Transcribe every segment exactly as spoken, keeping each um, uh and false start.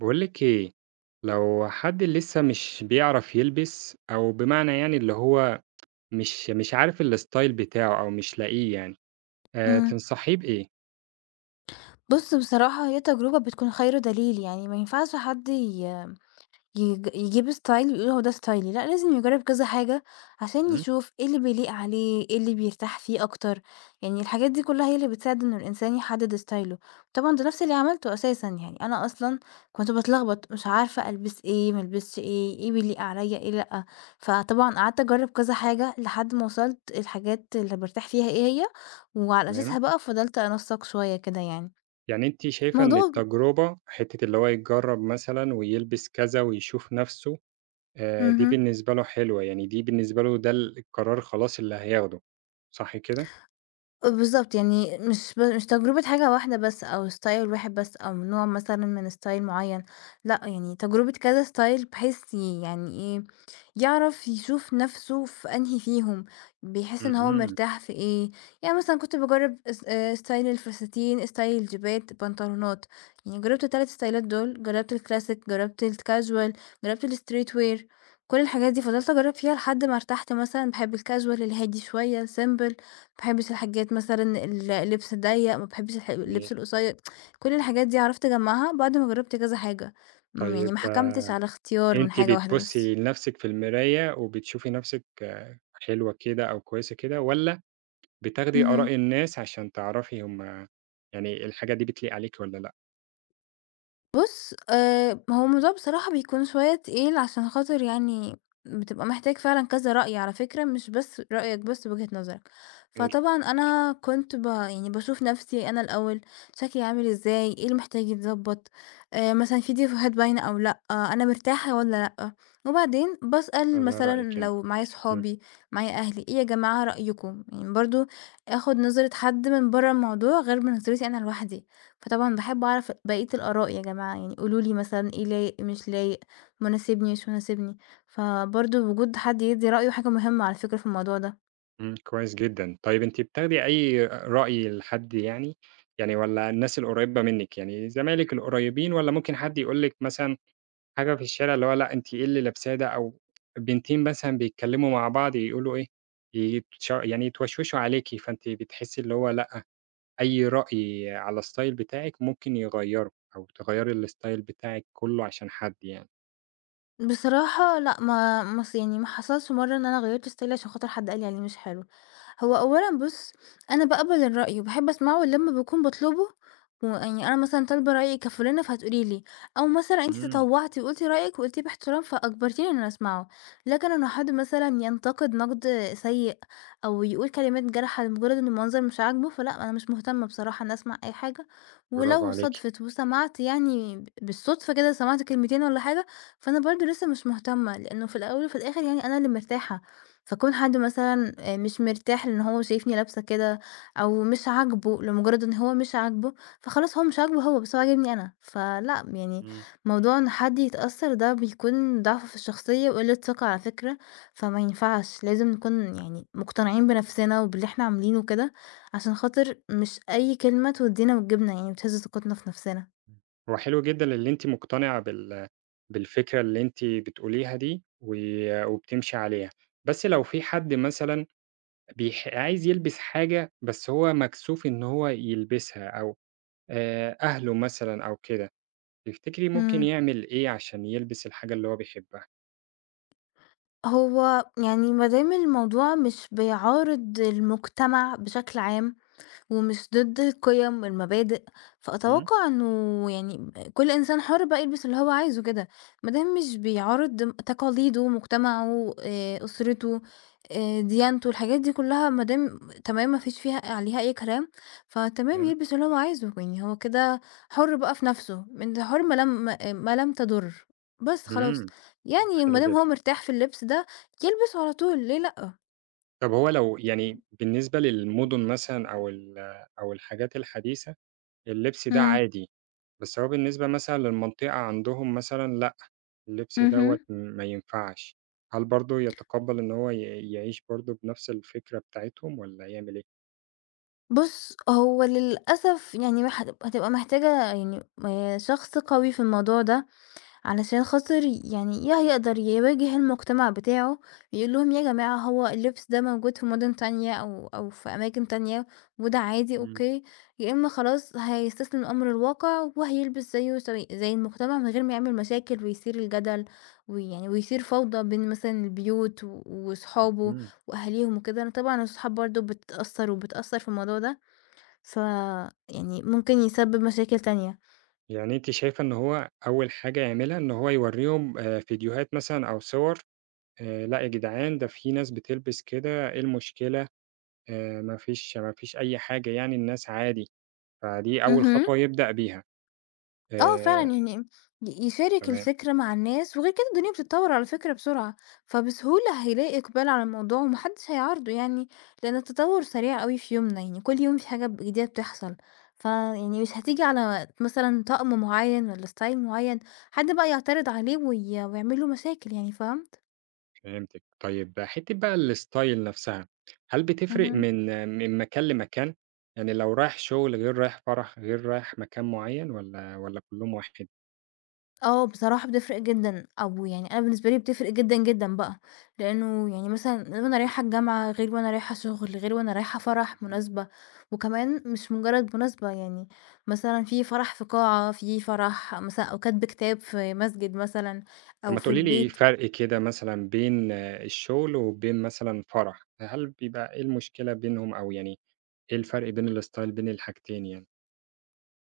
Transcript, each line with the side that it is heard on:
right: بقولك ايه؟ لو حد لسه مش بيعرف يلبس او بمعنى يعني اللي هو مش مش عارف الستايل بتاعه او مش لاقيه يعني. آه،
left: إمم.
right: تنصحيه بايه؟
left: بُص بصراحة هي تجربة بتكون خير دليل، يعني ما ينفعش حد ي يج يجيب style ويقول هو ده ستايلي، لأ لازم يجرّب كذا حاجة عشان
right: مم،
left: يشوف إيه اللي بيليق عليه، إيه اللي بيرتاح فيه أكتر، يعني الحاجات دي كلّها هي اللي بتساعد إنه الإنسان يحدد ستايله. طبعًا ده نفس اللي عملته أساسًا، يعني أنا أصلًا كنت باتلخبط مش عارفة ألبس إيه، ما ألبسش إيه، إيه بيليق عليَّ، إيه لأ، فطبعًا قعدت أجرّب كذا حاجة لحد ما وصلت الحاجات اللي بارتاح فيها إيه هي، وعلى
right: تمام.
left: أساسها بقى فضلت أنسّق شوية كده يعني.
right: يعني انت شايفة ان
left: موضوع.
right: التجربة حتة اللي هو يجرب مثلا ويلبس كذا ويشوف نفسه، آه دي
left: اهم.
right: بالنسبة له حلوة يعني دي بالنسبة له ده القرار خلاص اللي هياخده؟ صح كده؟
left: بالضبط، يعني مش ب مش تجربة حاجة واحدة بس أو style واحد بس أو نوع مثلًا من style معيّن، لأ، يعني تجربة كذا style بحيث يعني إيه يعرف يشوف نفسه في أنهي فيهم، بيحس إن هو
right: مهم.
left: مرتاح في إيه، يعني مثلًا كنت باجرّب اس آآ ستايل الفساتين، ستايل الجيبات، بنطلونات، يعني جرّبت ال3 ستايلات دول، جرّبت الكلاسيك، جرّبت الكاجوال، جرّبت الstreet wear، كل الحاجات دي فضلت أجرّب فيها لحد ما ارتحت مثلًا، باحب الكاجوال الهادي شوية simple، ماباحبش الحاجات مثلًا ال اللبس الضيّق، ما باحبش الح
right: جميل.
left: اللبس القصير، كل الحاجات دي عرفت أجمّعها بعد ما جرّبت كذا حاجة، امم،
right: طيب
left: يعني ما حكمتش على اختيار من
right: أنتِ
left: حاجة واحدة
right: بتبُصّي
left: بس.
right: لنفسِك في المراية وبتشوفي نفسِك آه، حلوة كده أو كويسة كده، والّا بتاخدي
left: اهم.
right: آراء الناس عشان تعرفي هُم يعني الحاجة دي بتليق عليكِ والّا لأ؟
left: بُص، آآ هو الموضوع بصراحة بيكون شوية تقيل عشان خاطر يعني بتبقى محتاج فعلًا كذا رأي على فكرة، مش بس رأيك بس وجهة نظرك.
right: إيه ر
left: فطبعًا أنا كنت ب يعني باشوف نفسي أنا الأول، شكلي عامل إزاي، إيه اللي محتاج يتضبط، آآ مثلًا في ديفوهات باينة أو لأ، آه أنا مرتاحة والّا لأ. وبعدين باسأل
right: ده
left: مثلًا
right: رأيِك يعني.
left: لو معايا
right: إمم.
left: صحابي، معايا أهلي، إيه يا جماعة رأيكم؟ يعني برضه آخد نظرة حد من برّه الموضوع غير من نظرتي أنا لوحدي. فطبعًا باحب أعرف بقية الآراء يا جماعة، يعني قولوا لي مثلًا إيه لايق، مش لايق، مناسبني، مش مناسبني، فبرضه وجود حد يدّي رأيه حاجة مهمة على فكرة في الموضوع ده.
right: إمم، كويس جدًا. طيب أنتِ بتاخدي أي رأي لحد يعني؟ يعني والّا الناس القريبة منِك، يعني زمايلِك القريبين والّا ممكن حد يقول لِك مثلًا حاجة في الشارع اللي هو لأ أنتِ إيه اللي لابساه ده، أو بنتين مثلًا بيتكلموا مع بعض يقولوا إيه، يتش يعني يتوشوشوا عليكِ، فأنتِ بتحسي اللي هو لأ أي رأي على الstyle بتاعِك ممكن يغيّره، أو تغيّري الstyle بتاعِك كلّه عشان حد يعني.
left: بصراحة لأ، ما ما ص يعني ما حصلش مرّة إن أنا غيّرت ستايلي عشان خاطر حد قال لي عليه مش حلو. هو أولًا بُص، أنا باقبل الرأي وباحب أسمعه لمّا باكون باطلبه ويعني أنا مثلًا طالبة رأيِك كفلانة فهتقولي لي، أو مثلًا أنتِ
right: إمم.
left: تطوعتِ وقلتِ رأيِك وقلتيه باحترام فأجبرتيني إن أنا أسمعه. لكن إنه حد مثلًا ينتقد نقد سيء أو يقول كلمات جارحة لمجرد إن المنظر مش عاجبه، فلأ أنا مش مهتمة بصراحة إني أسمع أي حاجة،
right: برافو
left: ولو
right: عليكِ.
left: صادفت وسمعت يعني ب بالصدفة كده سمعت كلمتين والّا حاجة. فأنا برضه لسه مش مهتمة، لإنه في الأول وفي الآخر يعني أنا اللي مرتاحة، فكون حد مثلًا آآ مش مرتاح لإن هو شايفني لابسة كده أو مش عاجبه لمجرد إن هو مش عاجبه، فخلاص هو مش عاجبه هو، بس هو عاجبني أنا، فلأ يعني
right: إمم.
left: موضوع إن حد يتأثّر ده بيكون ضعف في الشخصية وقلة ثقة على فكرة، فما ينفعش، لازم نكون يعني مقتنعين بنفسنا وباللي إحنا عاملينه كده، عشان خاطر مش أي كلمة تودينا وتجيبنا يعني وتهز ثقتنا في نفسنا.
right: هو حلو جدًا اللي أنتِ مقتنعة بال بالفكرة اللي أنتِ بتقوليها دي، و وبتمشي عليها. بس لو في حد مثلًا بيح عايز يلبس حاجة، بس هو مكسوف إن هو يلبسها، أو آآ، أهله مثلًا أو كده، تفتكري ممكن
left: إمم.
right: يعمل إيه عشان يلبس الحاجة اللي هو بيحبها؟
left: هو يعني ما دام الموضوع مش بيعارض المجتمع بشكل عام ومش ضد القيم والمبادئ،
right: إمم.
left: فأتوقع إنه يعني كل إنسان حُر بقى يلبس اللي هو عايزه كده، ما دام مش بيعارض تقاليده، مجتمعه، آآ، أسرته، آآ، ديانته، الحاجات دي كلّها ما دام تمام ما فيش فيها عليها أي كلام، فتمام
right: تمام.
left: يلبس اللي هو عايزه، يعني هو كده حُر بقى في نَفْسه، أنت حُر ما لم ما لم تضُر، بس خلاص،
right: إمم،
left: يعني ما
right: حلو
left: دام
right: جدًا.
left: هو مرتاح في اللبس ده يلبسه على طول ليه لأ؟
right: طب هو لو يعني بالنسبة للمدن مثلًا أو ال أو الحاجات الحديثة، اللبس ده
left: إمم.
right: عادي، بس هو بالنسبة مثلًا للمنطقة عندهم مثلًا لأ، اللبس دوّة
left: اهم.
right: ما ينفعش، هل برضه يتقبّل إن هو ي يعيش برضه بنفس الفكرة بتاعتهم والّا يعمل إيه؟
left: بُص، هو للأسف يعني مح هتبقى محتاجة يعني آآ شخص قوي في الموضوع ده، علشان خاطر يعني يا هيقدر يواجه المجتمع بتاعه، يقول لهم يا جماعة هو اللبس ده موجود في مدن تانية أو أو في أماكن تانية وده عادي
right: إمم.
left: أوكي، يا إما خلاص هيستسلم لأمر الواقع وهيلبس زيه زي زي المجتمع من غير ما يعمل مشاكل ويثير الجدل، ويعني ويثير فوضى بين مثلًا البيوت و وصحابه
right: اهم.
left: وأهاليهم وكده، أنا طبعًا الصحاب برضه بتتأثر وبتأثر في الموضوع ده. ف يعني ممكن يسبب مشاكل تانية.
right: يعني أنتِ شايفة إن هو أول حاجة يعملها إن هو يورّيهم آآ فيديوهات مثلًا أو صور، آآ لأ يا جدعان ده في ناس بتلبس كده، إيه المشكلة؟ آآ ما فيش ما فيش أي حاجة يعني الناس عادي. فدي أول
left: اهم.
right: خطوة يبدأ بيها.
left: آه فعلًا
right: آآ،
left: يعني ي يشارك
right: تمام.
left: الفكرة مع الناس، وغير كده الدنيا بتتطور على فكرة بسرعة، فبسهولة هيلاقي إقبال على الموضوع وما حدش هيعارضه يعني، لأن التطور سريع أوي في يومنا، يعني كل يوم في حاجة ب جديدة بتحصل، فيعني مش هتيجي على مثلًا طقم معين والّا style معين، حد بقى يعترض عليه وي ويعمل له مشاكل يعني، فهمت؟
right: فهمتِك. طيب حتّة بقى الstyle نفسها، هل بتفرق
left: اهم.
right: من من مكان لمكان؟ يعني لو رايح شغل غير رايح فرح، غير رايح مكان معيّن والّا والّا كلّهم واحد؟
left: آه، بصراحة بتفرق جدًا، أو يعني أنا بالنسبة لي بتفرق جدًا، جدًا بقى، لإنه يعني مثلًا وأنا رايحة الجامعة غير وأنا رايحة شغل، غير وأنا رايحة فرح،
right: إمم.
left: مناسبة، وكمان مش مجرد مناسبة يعني مثلًا في فرح في قاعة، في فرح مثلًا أو كاتبة كتاب في مسجد مثلًا
right: طب
left: أو
right: ما
left: في
right: تقولي لي إيه
left: البيت.
right: فرق كده مثلًا بين آه، الشغل وبين مثلًا فرح، هل بيبقى إيه المشكلة بينهم أو يعني إيه الفرق بين الstyle بين الحاجتين يعني؟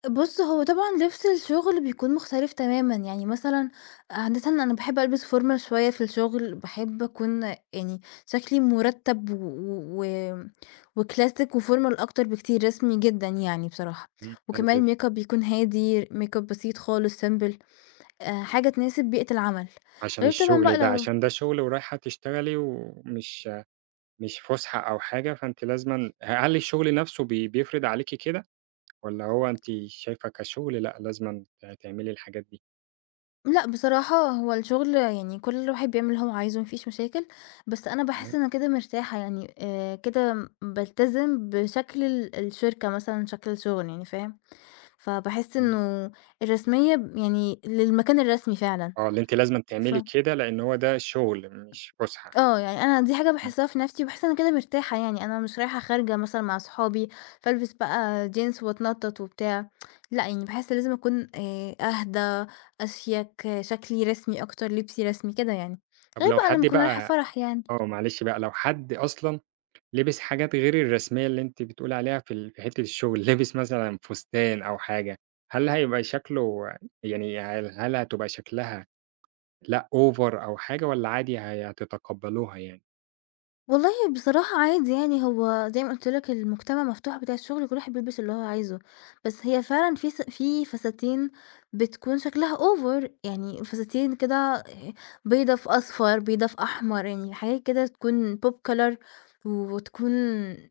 left: بُص، هو طبعًا لبس الشغل بيكون مختلف تمامًا، يعني مثلًا عادةً أنا باحب ألبس formal شوية في الشغل، باحب أكون يعني شكلي مرتب و و وclassic وformal أكتر بكتير، رسمي جدًا يعني بصراحة،
right: إمم، حلو جدًا.
left: وكمان الmakeup بيكون هادي، makeup بسيط خالص simple، آآ، حاجة تناسب بيئة العمل،
right: عشان
left: غير طبعًا
right: الشغل
left: بقى
right: ده
left: لو.
right: عشان ده شغل ورايحة تشتغلي ومش مش فُسحة أو حاجة، فأنتِ لازمًا ه هل الشغل نَفْسه بي بيفرض عليكِ كده، والّا هو أنتِ شايفة كشغل لأ، لازمًا ت تعملي الحاجات دي؟
left: لأ بصراحة هو الشغل يعني كل واحد بيعمل اللي هو عايزه ما فيش مشاكل، بس أنا باحس
right: تمام.
left: إن أنا كده مرتاحة يعني آآ، كده م بالتزم بشكل ال الشركة مثلًا شكل الشغل يعني فاهم؟ فباحس
right: إمم.
left: إنه الرسمية ب يعني للمكان الرسمي فعلًا.
right: آه، اللي أنتِ لازمًا
left: ف
right: تعملي كده لإن هو ده شغل مش فُسحة.
left: آه، يعني أنا دي حاجة
right: إمم.
left: باحسّها في نَفْسي، باحس أنا كده مرتاحة يعني، أنا مش رايحة خارجة مثلًا مع صحابي، فالبس بقى jeans واتنطّط وبتاع، لأ، يعني باحس لازم أكون آآ أهدى، أشيك، آه، شكلي رسمي أكتر، لبسي رسمي، كده يعني.
right: طب
left: غير
right: لو
left: بقى لمّا
right: حد
left: أكون رايحة
right: بقى.
left: فرح يعني.
right: آه، معلش بقى، لو حد أصلًا لبس حاجات غير الرسمية اللي أنتِ بتقولي عليها في ال في حتّة الشغل، لبس مثلًا فستان أو حاجة، هل هيبقى شكله يعني هل هل هتبقى شكلها لأ over أو حاجة والّا عادي هي هتتقبّلوها يعني؟
left: والله بصراحة عادي يعني هو زي ما قُلت لك المجتمع مفتوح بتاع الشغل كل واحد بيلبس اللي هو عايزه، بس هي فعلًا في س في فساتين بتكون شكلها over، يعني فساتين كده بيضا في أصفر، بيضا في أحمر، يعني حاجات كده تكون pop color وتكون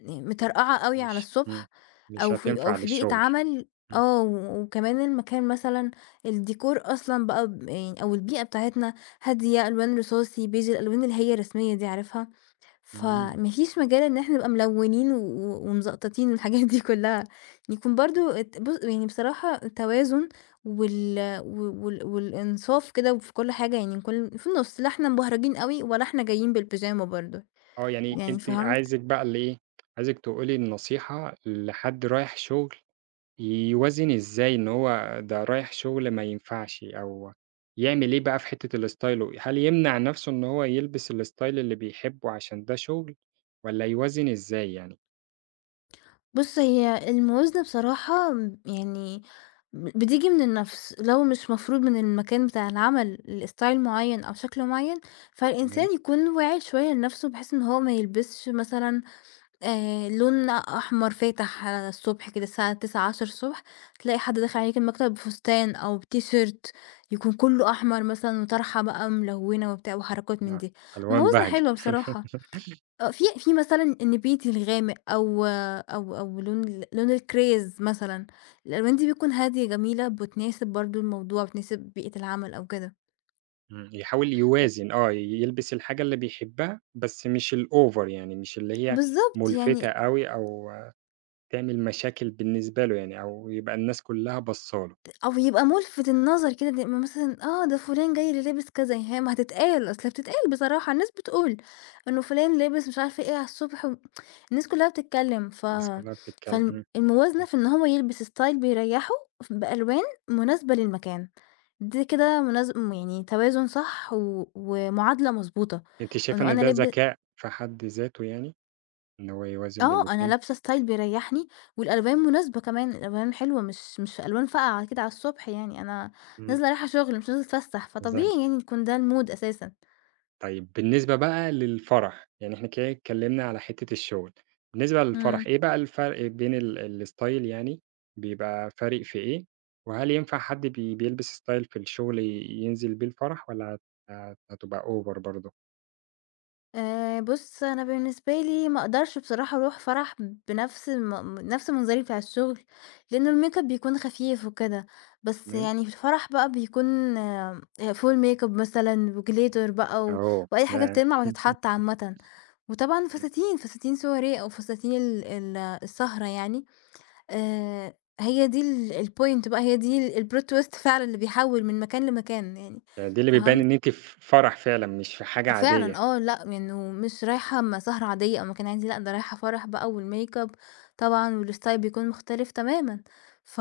left: مطرقعة أوي على
right: مش إمم،
left: الصبح،
right: مش
left: أو في أو
right: هتنفع
left: في بيئة
right: للشغل.
left: عمل.
right: إمم.
left: آه، وكمان المكان مثلًا الديكور أصلًا بقى ب يعني أو البيئة بتاعتنا هادية، ألوان رصاصي، بيج الألوان اللي هي الرسمية دي عارفها؟
right: إمم.
left: فما فيش مجال إن إحنا نبقى ملوّنين و و- ومزقططين والحاجات دي كلّها، يكون برضه الت بُص يعني بصراحة التوازن وال و وال والإنصاف كده وفي كل حاجة يعني كل في النُص، لا إحنا مبهرجين أوي ولا إحنا جايين بالبيجامة برضه،
right: آه، يعني آه.
left: يعني
right: أنتِ
left: فهمت؟
right: عايزِك بقى اللي إيه، عايزِك تقولي النصيحة لحد رايح شغل يوازن إزاي إن هو ده رايح شغل ما ينفعش أو يعمل إيه بقى في حتّة الstyle هل يمنع نَفْسه إن هو يلبس الstyle اللي بيحبه عشان ده شغل والّا يوازن إزاي يعني؟
left: بُص هي الموازنة بصراحة م يعني ب بتيجي من النَفْس، لو مش مفروض من المكان بتاع العمل لstyle معيّن أو شكل معيّن،
right: تمام.
left: فالإنسان يكون واعي شوية لنَفْسه بحيث إن هو ما يلبسش مثلًا آآ لون أحمر فاتح على الصبح كده الساعة تسعة، عشرة تلاقي حد داخل عليكِ المكتب بفستان أو بتيشيرت يكون كلّه أحمر مثلًا وطرحة بقى ملونة وبتاع وحركات من
right: آه،
left: دي،
right: ألوان
left: موازنة
right: بهجة.
left: حلوة بصراحة. آه، في في مثلًا النبيتي الغامق أو أو أو لون ال لون الكريز مثلًا، الألوان دي بتكون هادية جميلة بتناسب برضه الموضوع، بتناسب بيئة العمل أو كده.
right: إمم، يحاول يوازن آه، يلبس الحاجة اللي بيحبها، بس مش الأوفر يعني، مش اللي هي
left: بالضبط
right: مُلفتة
left: يعني.
right: أوي أو تعمل مشاكل بالنسبة له يعني، أو يبقى الناس كلّها باصة له،
left: أو يبقى مُلفِت النظر كده د م مثلًا آه، ده فلان جاي اللي لابس كذا، يعني هي ما هتتقال، أصل هي بتتقال بصراحة، الناس بتقول إنه فلان لابس مش عارفة إيه على الصبح و الناس كلّها بتتكلّم، ف
right: الناس كلّها بتتكلم.
left: فالم
right: إمم.
left: الموازنة
right: إمم،
left: في إن هو يلبس style بيريّحه، ف بألوان مناسبة للمكان، دي كده مناز م يعني توازن صح و ومعادلة مضبوطة،
right: أنتِ شايفة
left: إنه
right: إن
left: أنا
right: ده
left: لاب
right: ذكاء في حد ذاته يعني، إن هو يوازن بين
left: آه، أنا
right: الاتنين؟
left: لابسة style بيريحني، والألوان مناسبة كمان، الألوان حلوة مش مش ألوان فاقعة كده على الصبح يعني، أنا
right: إمم.
left: نازلة رايحة شغل مش نازلة أتفسح، فطبيعي
right: بالضبط.
left: يعني يكون ده المود أساسًا.
right: طيب بالنسبة بقى للفرح، يعني إحنا كده اتكلّمنا على حتّة الشغل، بالنسبة للفرح
left: إمم.
right: إيه بقى الفرق بين ال الstyle يعني بيبقى فارق في إيه؟ وهل ينفع حد بي بيلبس style في الشغل ي- ينزل بيه الفرح والّا هت هت هتبقى over برضه؟
left: آآ بُص، أنا بالنسبة لي ما أقدرش بصراحة أروح فرح بنفس م نفس منظري بتاع الشغل، لأنه الmakeup بيكون خفيف وكده، بس
right: تمام.
left: يعني في الفرح بقى بيكون آه، full makeup مثلًا وglitter بقى و
right: آه،
left: وأي حاجة
right: ياه!
left: بتلمع وتتحط عامةً. وطبعًا فساتين، فساتين soirée أو فساتين ال ال السهرة يعني، آآ هي دي ال الpoint بقى، هي دي ال الplot twist فعلًا اللي بيحوّل من مكان لمكان يعني،
right: يعني دي اللي بتبيّن
left: فهمت؟
right: إن أنتِ في فرح فعلًا مش في حاجة عادية،
left: فعلًا آه، لأ إنه مش رايحة م سهرة عادية أو مكان عادي، لأ ده رايحة فرح بقى والmakeup طبعًا والstyle بيكون مختلف تمامًا، ف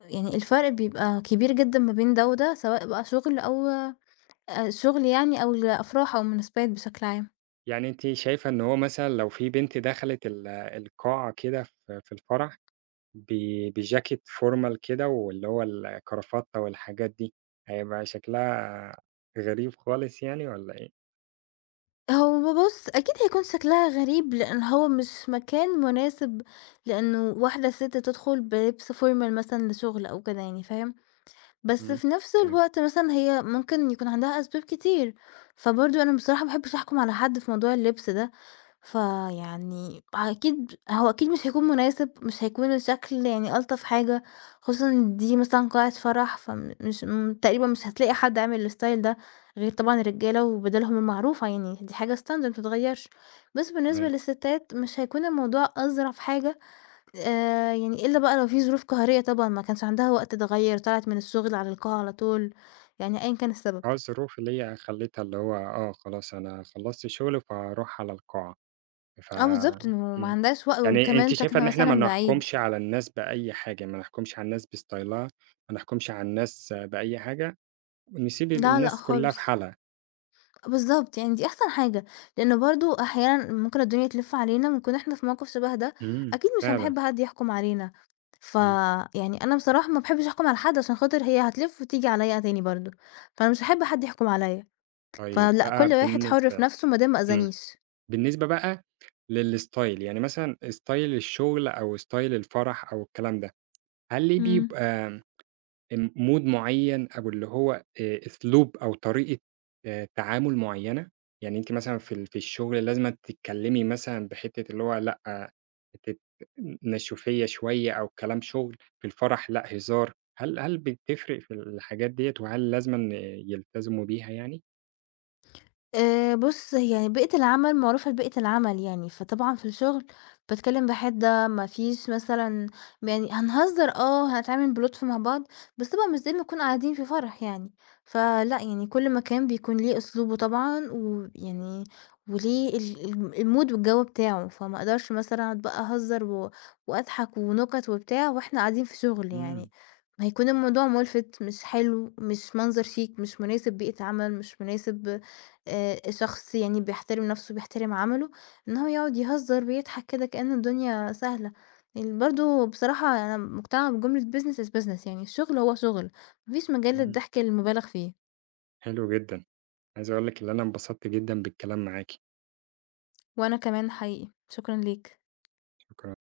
left: يعني الفرق بيبقى كبير جدًا ما بين ده وده، سواء بقى شغل أو آآ شغل يعني أو الأفراح أو المناسبات بشكل عام.
right: يعني أنتِ شايفة إن هو مثلًا لو في بنت دخلت ال القاعة كده في في الفرح ب بجاكيت formal كده واللي هو الكرافتة والحاجات دي، هيبقى شكلها غريب خالص يعني والّا إيه؟
left: هو بُص، أكيد هيكون شكلها غريب، لإن هو مش مكان مناسب لإنه واحدة ست تدخل بلبس formal مثلًا لشغل أو كده يعني، فاهم؟ بس
right: إمم،
left: في نفس
right: تمام.
left: الوقت مثلًا هي ممكن يكون عندها أسباب كتير، فبرضه أنا بصراحة ما باحبش أحكُم على حد في موضوع اللبس ده، فيعني أكيد هو أكيد مش هيكون مناسب، مش هيكون الشكل يعني ألطف حاجة، خصوصًا إن دي مثلًا قاعة فرح، فمش م تقريبًا مش هتلاقي حد عامل الstyle ده غير طبعًا الرجالة وبدلهم المعروفة يعني، دي حاجة standard ما بتتغيّرش، بس بالنسبة
right: تمام.
left: للستات مش هيكون الموضوع أظرف حاجة. آآ يعني إلا بقى لو في ظروف قهرية طبعًا، ما كانش عندها وقت تغيّر، طلعت من الشغل على القاعة على طول، يعني أيًا كان السبب.
right: آه، الظروف اللي هي خلّتها اللي هو آه، خلاص أنا خلّصت شغل فهاروح على القاعة، ف
left: آه بالضبط، إنه ما
right: إمم.
left: عندهاش وق
right: يعني أنتِ
left: وكمان
right: شايفة
left: ساكنة
right: إن إحنا ما
left: مثلًا بعيد.
right: نحكمش على الناس بأي حاجة، ما نحكمش على الناس بستايلها، ما نحكمش على الناس بأي حاجة، ونسيب
left: لا، لأ
right: الناس كلّها في
left: خالص.
right: حالها.
left: بالضبط، يعني دي أحسن حاجة، لإنه برضه أحيانًا ممكن الدنيا تلِف علينا ونكون إحنا في موقف شبه ده،
right: إمم،
left: أكيد مش
right: فعلًا.
left: هنحب حد يحكم علينا.
right: إمم.
left: فيعني أنا بصراحة ما باحبش أحكم على حد عشان خاطر هي هتلِف وتيجي عليّا تاني برضه، فأنا مش هاحب حد يحكم عليّا،
right: طيب
left: فلأ، كل
right: بقى
left: واحد حُر في
right: بالنسبة.
left: نَفْسه ما دام ما
right: إمم.
left: أذانيش.
right: بالنسبة بقى للstyle، يعني مثلًا style الشغل أو style الفرح أو الكلام ده، هل ليه
left: إمم.
right: بيبقى م mood معيّن أو اللي هو آآ أسلوب أو طريقة آآ تعامل معيّنة؟ يعني أنتِ مثلًا في ال في الشغل لازمًا تتكلّمي مثلًا بحتّة اللي هو لأ، آه، حتّة نشوفية شوية أو كلام شغل، في الفرح لأ هزار، هل هل بتفرق في الحاجات ديّة وهل لازمًا يلتزموا بيها يعني؟
left: آآ بُص، يعني بيئة العمل معروفة ببيئة العمل يعني، فطبعًا في الشغل باتكلّم بحِدّة، ما فيش مثلًا يعني هنهزّر آه، هنتعامل بلُطف مع بعض، بس طبعًا مش زي ما نكون قاعدين في فرح يعني، فلأ يعني كل مكان بيكون ليه أسلوبه طبعًا ويعني وليه ال ال الmood والجَو بتاعه، فما أقدرش مثلًا أقعد بقى أهزّر و وأضحك ونُكَت وبتاع وإحنا قاعدين في شغل
right: إمم.
left: يعني، هيكون الموضوع مُلفِت، مش حلو، مش منظر شيك، مش مناسب بيئة عمل، مش مناسب آآ شخص يعني بيحترم نَفْسه، بيحترم عمله، إن هو يقعد يهزّر ويضحك كده كأن الدنيا سهلة. ال برضه بصراحة أنا مقتنعة بجملة business is business يعني الشغل هو شغل، ما فيش مجال
right: إمم،
left: للضحك المُبالغ فيه.
right: حلو جدًا. عايز أقول لِك اللي أنا انبسطت جدًا بالكلام معاكِ.
left: وأنا كمان حقيقي. شكرًا ليك.
right: شكرًا.